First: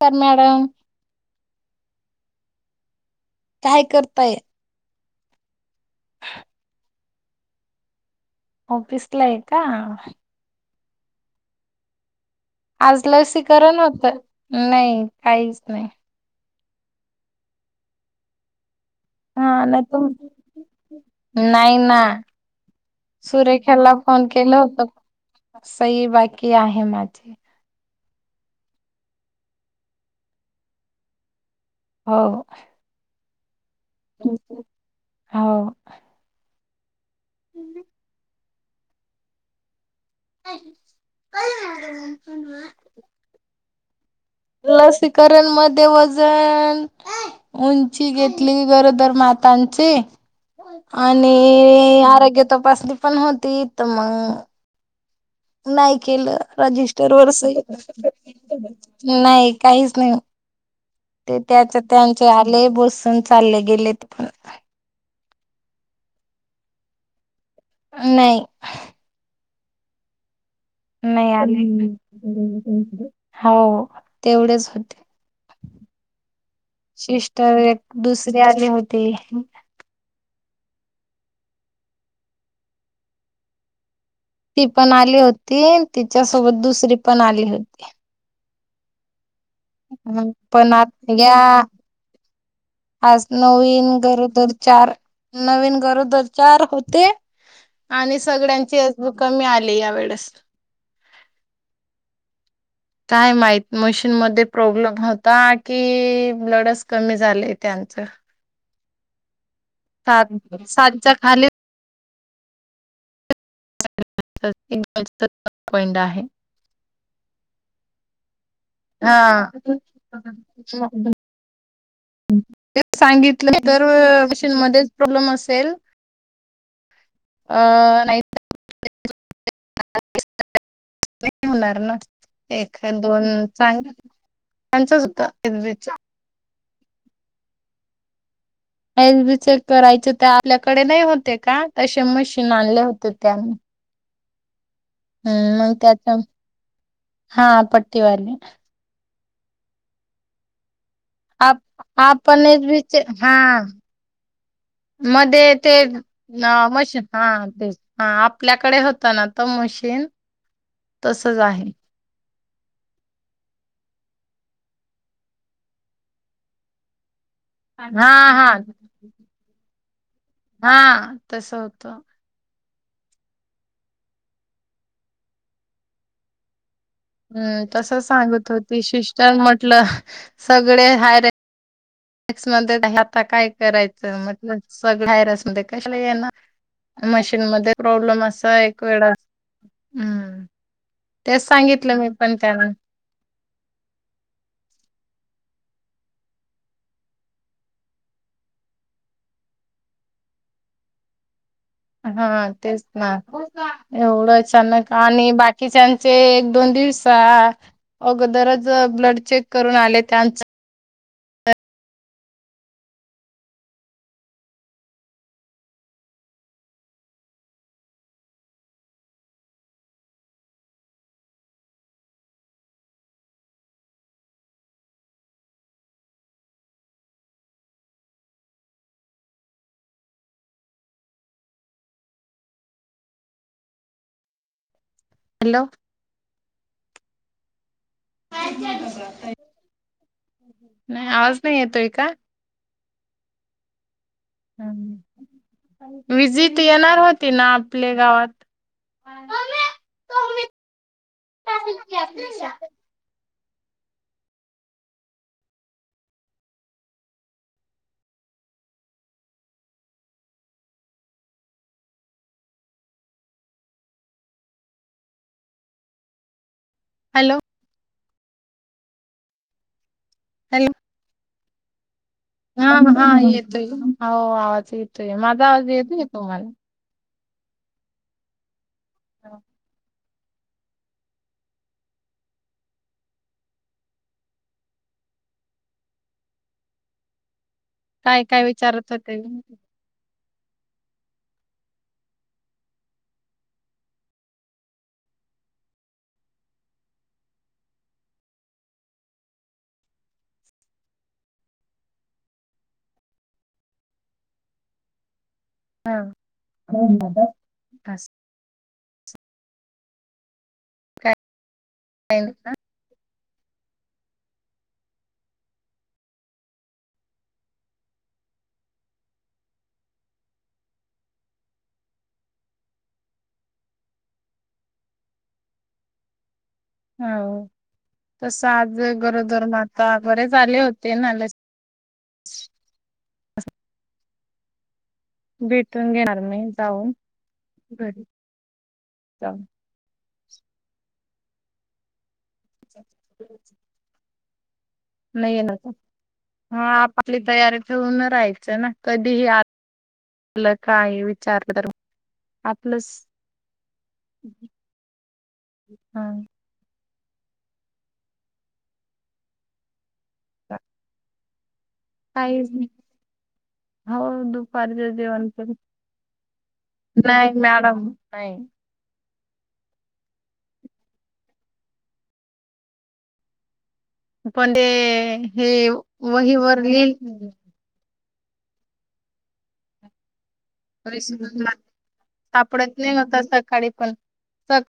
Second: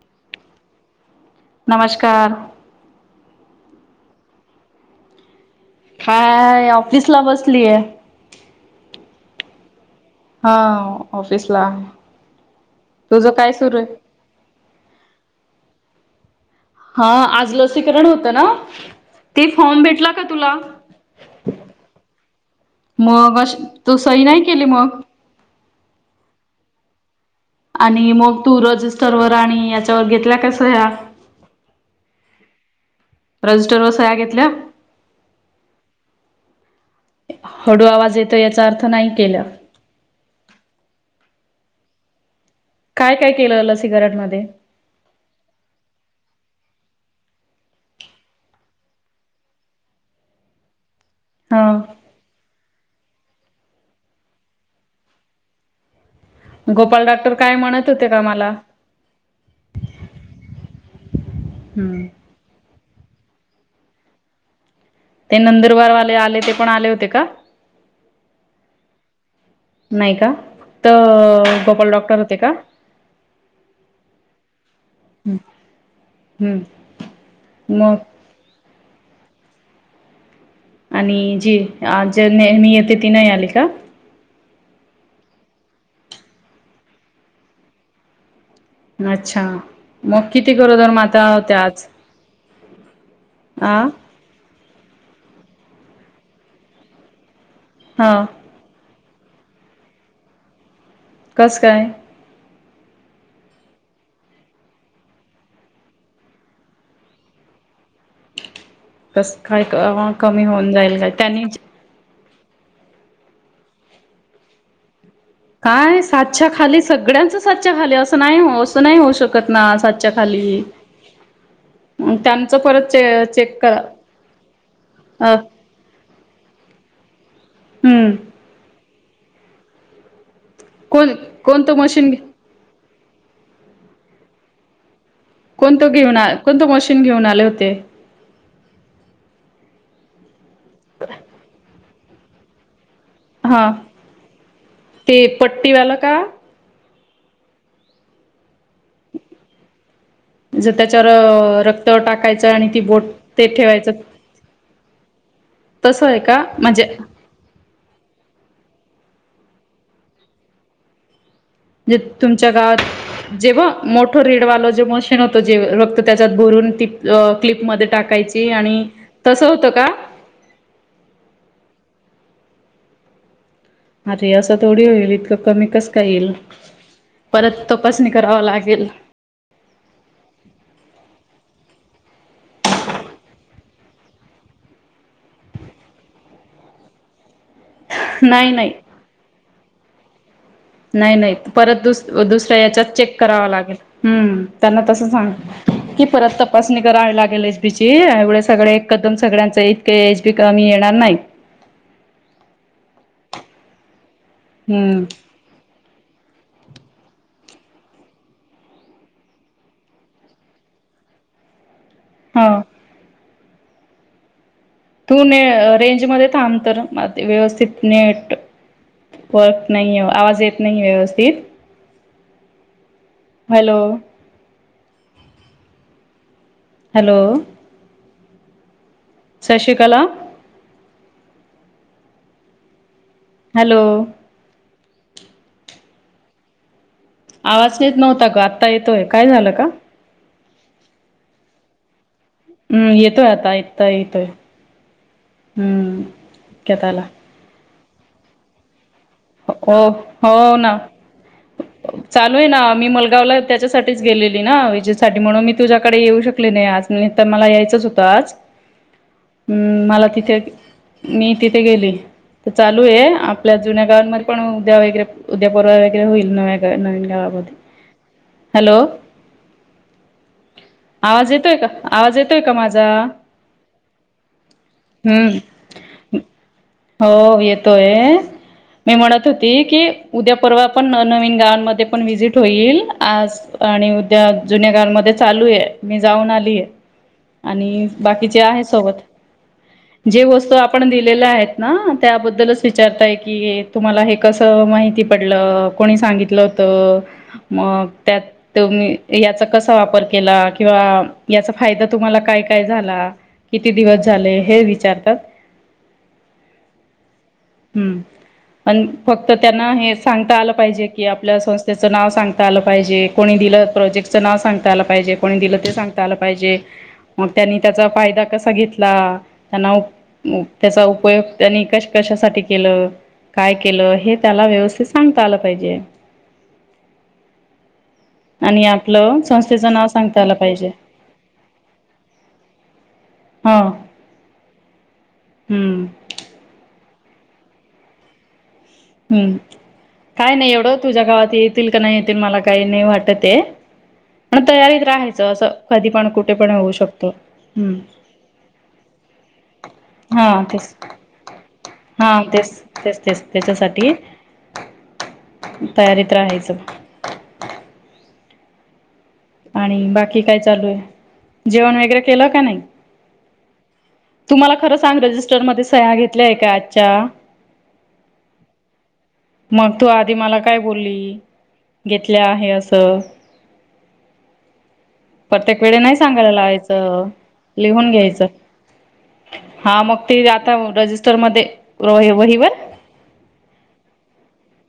तर मॅडम कार काय करताय काय ऑफिसला बसलीये ऑफिसला आहे का हा ऑफिस ला आज लसीकरण होतं. नाही काहीच नाही हा आज लसीकरण होतं ना. ते हा नाही फॉर्म भेटला का तुला तुमी नाही ना. मग अ सुरेखाला तू सही फोन नाही केला केली होता. मग सही बाकी आहे माझी आणि मग तू रजिस्टर वर आणि याच्यावर घेतल्या का सह्या? हो. रजिस्टर वर सह्या घेतल्या? हो हळू आवाज येतोय याचा अर्थ नाही केल. नाहि कळून आलं नाहि ते मला काय काय केलं लसीकरण मध्ये लसीकरण मध्ये वजन उंची घेतली गरोदर मातांची हा आणि आरोग्य तपासणी पण होती त मग नाही केलं गोपाल रजिस्टर वर डॉक्टर सही काय म्हणत होते का मला नाही काहीच नाही. ते त्याच हम्म त्यांचे आले बसून चालले गेलेत पण ते नंदुरबारवाले आले ते पण आले होते का? नाही. नाही का? नाही तर गोपाल डॉक्टर होते का आले हो तेवढेच होते. हम्म. सिस्टर एक मग दुसरी आली होती. आणि जी आ ज्या नेहमी येते ती नाही आली का? ती पण आली होती तिच्यासोबत दुसरी पण आली होती. अच्छा मग किती पण गरोदर आता माता या होत्या आज? आज आ नवीन गरोदर चार नवीन गरोदर चार होते. हा आणि सगळ्यांचे एच बी कमी आले या वेळेस कसं काय? काय माहित मशीन मध्ये प्रॉब्लेम होता, की ब्लडस कमी झालय त्यां अच्छा कस काय अ कमी होऊन जाईल का सातच्या खाली त्यांनीच त [unintelligible] काय सातच्या खाली सगळ्यांचं सातच्या खाली असं नाही, हो असं नाही होऊ शकत ना सातच्या खाली दम [unintelligible] त्यांचं परत त्यात चे चेक सांगितलंय करा तर मशीन मध्येच प्रॉब्लेम अ असेल अ हम्म नाही [unintelligible] कोण कोणतं मशीन घे? खन दोन चांगल दोघांचच होत एच बी कोणतं चांगल घेऊन कोणतं मशीन घेऊन आले होते? एच बी चेक करायचे ते आपल्याकडे नाही, होतअ य का तशे मशीन आणले होते. तर त्यांना हा ते ह मग ते पट्टीवालं आता का हां पट्टीवाले जत आप त्याच्यावर रक्त आपण टाकायचं आणि ती एसबीचे बोट हा ते ठेवायचं मध्ये ते तसं आहे का अ म्हणजे मशीन हा तेच हा आपल्याकडे होतं ना तर मशीन तसच आहे. जे तुमच्या गावात जेव्हा मोठं रीडवाल जे मशीन होतं, जे रक्त त्याच्यात भरून ती अ हा क्लिपमध्ये हा. टाकायची आणि तसं होतं का? हा तस होतं. अरे असं थोडी होईल, इतकं कमी कस काय येईल? परत हम्म तस तपासणी करावं सांगत होती लागेल सिस्टर म्हटलं अ सगळे हाय र एक्समध्ये आता काय करायचं म्हटलं सगळं बाहेर असू दे कशाला येणार म्ह मध्ये प्रॉब्लेम नाही असा नाही एक वेळा हम्म नाही नाही तेच परत सांगितलं दुस मी पण दुसऱ्या त्यांना याच्यात चेक करावा लागेल हम्म त्यांना तसं सांग की परत तपासणी करावी लागेल एच बी ची एवढ सगळ एकदम सगळ्यांच इतके एच बी कमी येणार नाही. हा तेच ना एवढं अचान हम्म आणि बाकीच्यांन ते एक दोन दिवसा अगोदरच ब्लड चेक करून आले त्यांच हो तू न रेंजमध्ये थांब तर व्यवस्थित नेट फक नाही आहे आवाज येत नाही व्यवस्थित hello hello Shashikala hello hello आवाज येत नव्हता ग आत्ता येतोय काय झालं का नाही आवाज नाही येतोय का हम् येतोय आता इ व्हिजिट त्यात येणार आला होती ना आपल्या गावात हो हो ना चालू आहे ना मी मुलगावला त्याच्यासाठीच गेलेली ना विजेसाठी म्हणून मी तुझ्याकडे येऊ शकली नाही आज तर मला यायचंच होतं आज ह हम् मला तिथे मी तिथे गेली तर चालू आहे आपल्या जुन्या गावांमध्ये पण उद्या वगैरे उद्या परवा वगैरे होईल नव्या नवीन हॅलो गावामध्ये हॅलो हॅलो आवाज येतोय का आवाज येतोय का हा माझा हा येतोय हो आवाज येतोय हम्म माझा आवाज येतो येतो मला हो येतोय मी म्हणत होती की उद्या परवा पण नवीन गावांमध्ये पण व्हिजिट होईल आज आणि उद्या जुन्या गावांमध्ये चालू आहे मी जाऊन आलीय आणि काय बाकीचे काय आहे विचारत सोबत होते जे वस्तू आपण दिलेल्या आहेत ना त्याबद्दलच विचारताय की तुम्हाला हे कसं माहिती पडलं कोणी सांगितलं. मग त्यात याचा कसा वापर केला किंवा या फायदा तुम्हाला काय काय झाला किती दिवस झाले हे विचारतात हम्म. हा. पण फक्त त्यांना हे सांगता आलं पाहिजे की आपल्या संस्थेचं नाव काय सांगता आलं पाहिजे. कोणी दिलं प्रोजेक्टचं नाव सांगता आलं पाहिजे कोणी दिलं ते सांगता आलं पाहिजे. मग त्यांनी त्याचा फायदा कसा घेतला त्यांना त्याचा. उपयोग त्यांनी कश कशासाठी केलं. काय केलं हे त्याला व्यवस्थित सांगता आलं पाहिजे. हा. तस आणि आज आपलं गरोदर संस्थेचं नाव माता सांगता बरे आलं आले पाहिजे होते ना ल. हा. हम्म भेटून घेणार मी जाऊन घरी.. हम्म जाऊन. काय नाही एवढं तुझ्या गावात येतील का नाही. मला काही नाही वाटत ते तयारीत राहायचं नाही असं येणार का? कधी पण कुठे पण हा होऊ शकत आपली तयारी हम. ठेवून राहायचं ना कधीही हा आलं तेच काय विचारलं तर हा तेच तेच आपलंच तेच त्याच्यासाठी. हा तयारीत राहायचं. आणि बाकी काय का चालू आहे, जेवण वगैरे केलं का नाही. हो तुम्हाला खरं दुपारीच्या सांग जेवण तर रजिस्टरमध्ये सह्या घेतल्या आहे का आजच्या नाही मॅडम नाही [inaudible] मग तू आधी मला काय बोलली घेतल्या आहे असं. पण ते. हे प्रत्येक वेळे नाही सांगायला वहीवर लिहिल लावायचं लिहून घ्यायचं. हा मग त [unintelligible] सापडत नाही होता सकाळी पण स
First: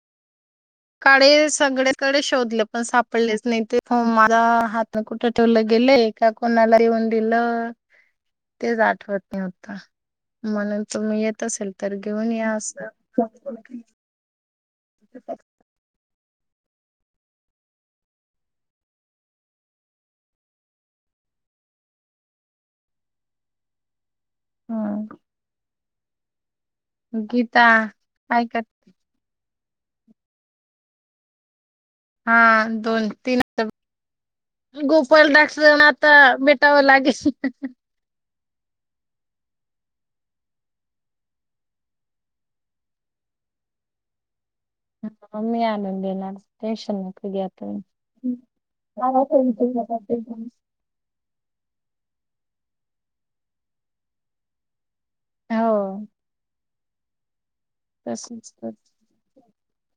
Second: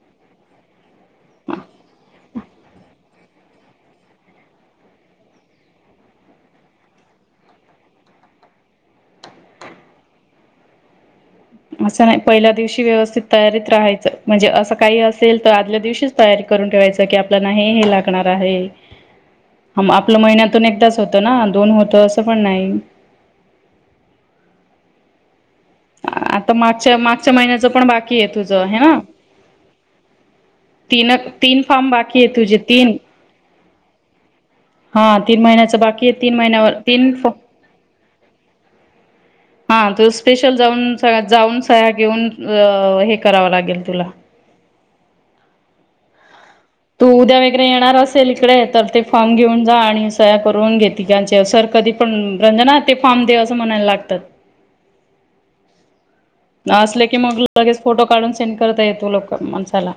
काडे सगळ्याकडे शोधले पण सापडलेच नाही ते माझ हात कुठं ठेवलंय. गेल् एका कोनाला येऊदिल. तेच आठवत न होत म्हणून तुम् येत असेल तर असं नाही घेऊन पहिल्या या दिवशी असं व्यवस्थित तयारीत राहायचं म्हणजे असं काही असेल तर आदल्या दिवशीच तयारी करून ठेवायच की, आपल्याला हे लागणार आहे. ह आपलं महिन्यातून एकदाच होतं, ना दोन होतं असं पण नाही. हम्म. आता मागच्या मागच्या महिन्याचं पण बाकी आहे, काय कर तुझं हे ना. तीनक तीन फार्म बाकी आहे, तुझे तीन. तम हा गोपाल तीन दास महिन्याच बाकी आता आहे तीन महिन्यावर बेटाव तीन लागेल फ हं हं हं. [inaudible] हा तू स्पेशल जाऊन स जाऊन सहया घेऊन हे करावं लागेल तुला. ह ममी आन देणार. टेन्शन तू नको उद्या घ्या वगैरे तुम्ही. येणार असेल इकडे तर ते फॉर्म घेऊन जा आणि सह्या करून घे तिघांचे. तेव सर कधी पण रंजना ते फाम दे असं म्हणायला लागतात. होय. असले की, मग लगेच फोटो काढून सेंड तर करता येतो लोक माझा. चला.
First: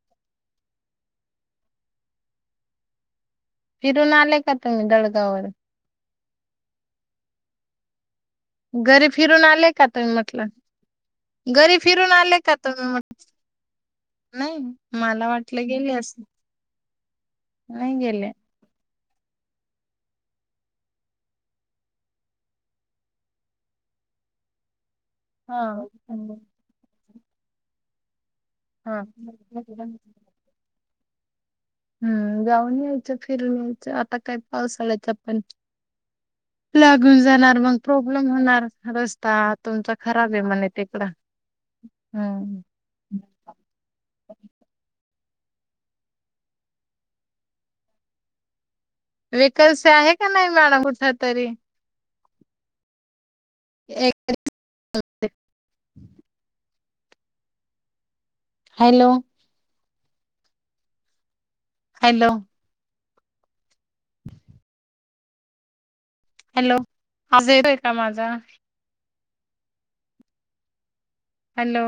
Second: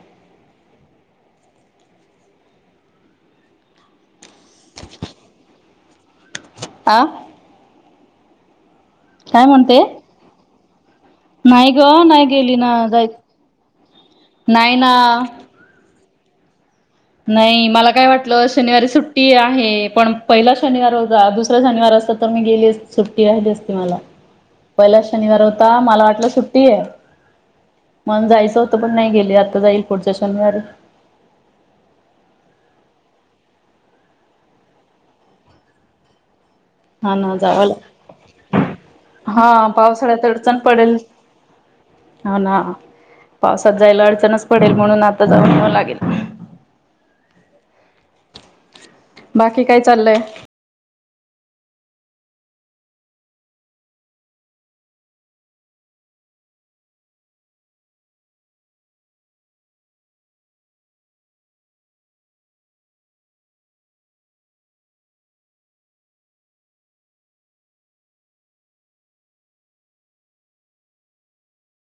फिरून आले का तुम्ही दळगावर. आ घरी फिरून काय आले का म्हणते तुम्ही म्हटलं. नाही घरी ग फिरून नाही आले का गेली ना तुम्ही जाय म्हटलं. नाही मला वाटलं गेले अस नाही मला काय वाटलं शनिवारी सुट सुट्टी आहे, पण पहिला शनिवार हो दुसरा शनिवार असता तर मी गेली सुट्टी आहे, जसती मला. [inaudible] पहिला शनिवार हा. होता, मला वाटलं सुट्टी आहे, मन जायचं. होत पण हा. नाही गेले आता जाईल पुढच्या शनिवारी. हम्म गाऊन यायचं फिरून यायचं आता काय पाऊसाड्यायच पण [unintelligible] हा लागून ना जाणार जावं मग लाग प्रॉब्लेम होणार रस्ता हा तुमचा पावसाळ्यात खराब आहे, अडचण म्हणे पडेल तिकड. हो ना पावसात जायला अडचणच पडेल म्हणून आता जाऊन येव लागेल. बाकी काय व्हेकल्स आहे, चाललंय का नाही मॅडम कुठ तरी. एक [unintelligible] हॅलो. हॅलो. हॅलो आवाज येतोय का माझा. हॅलो.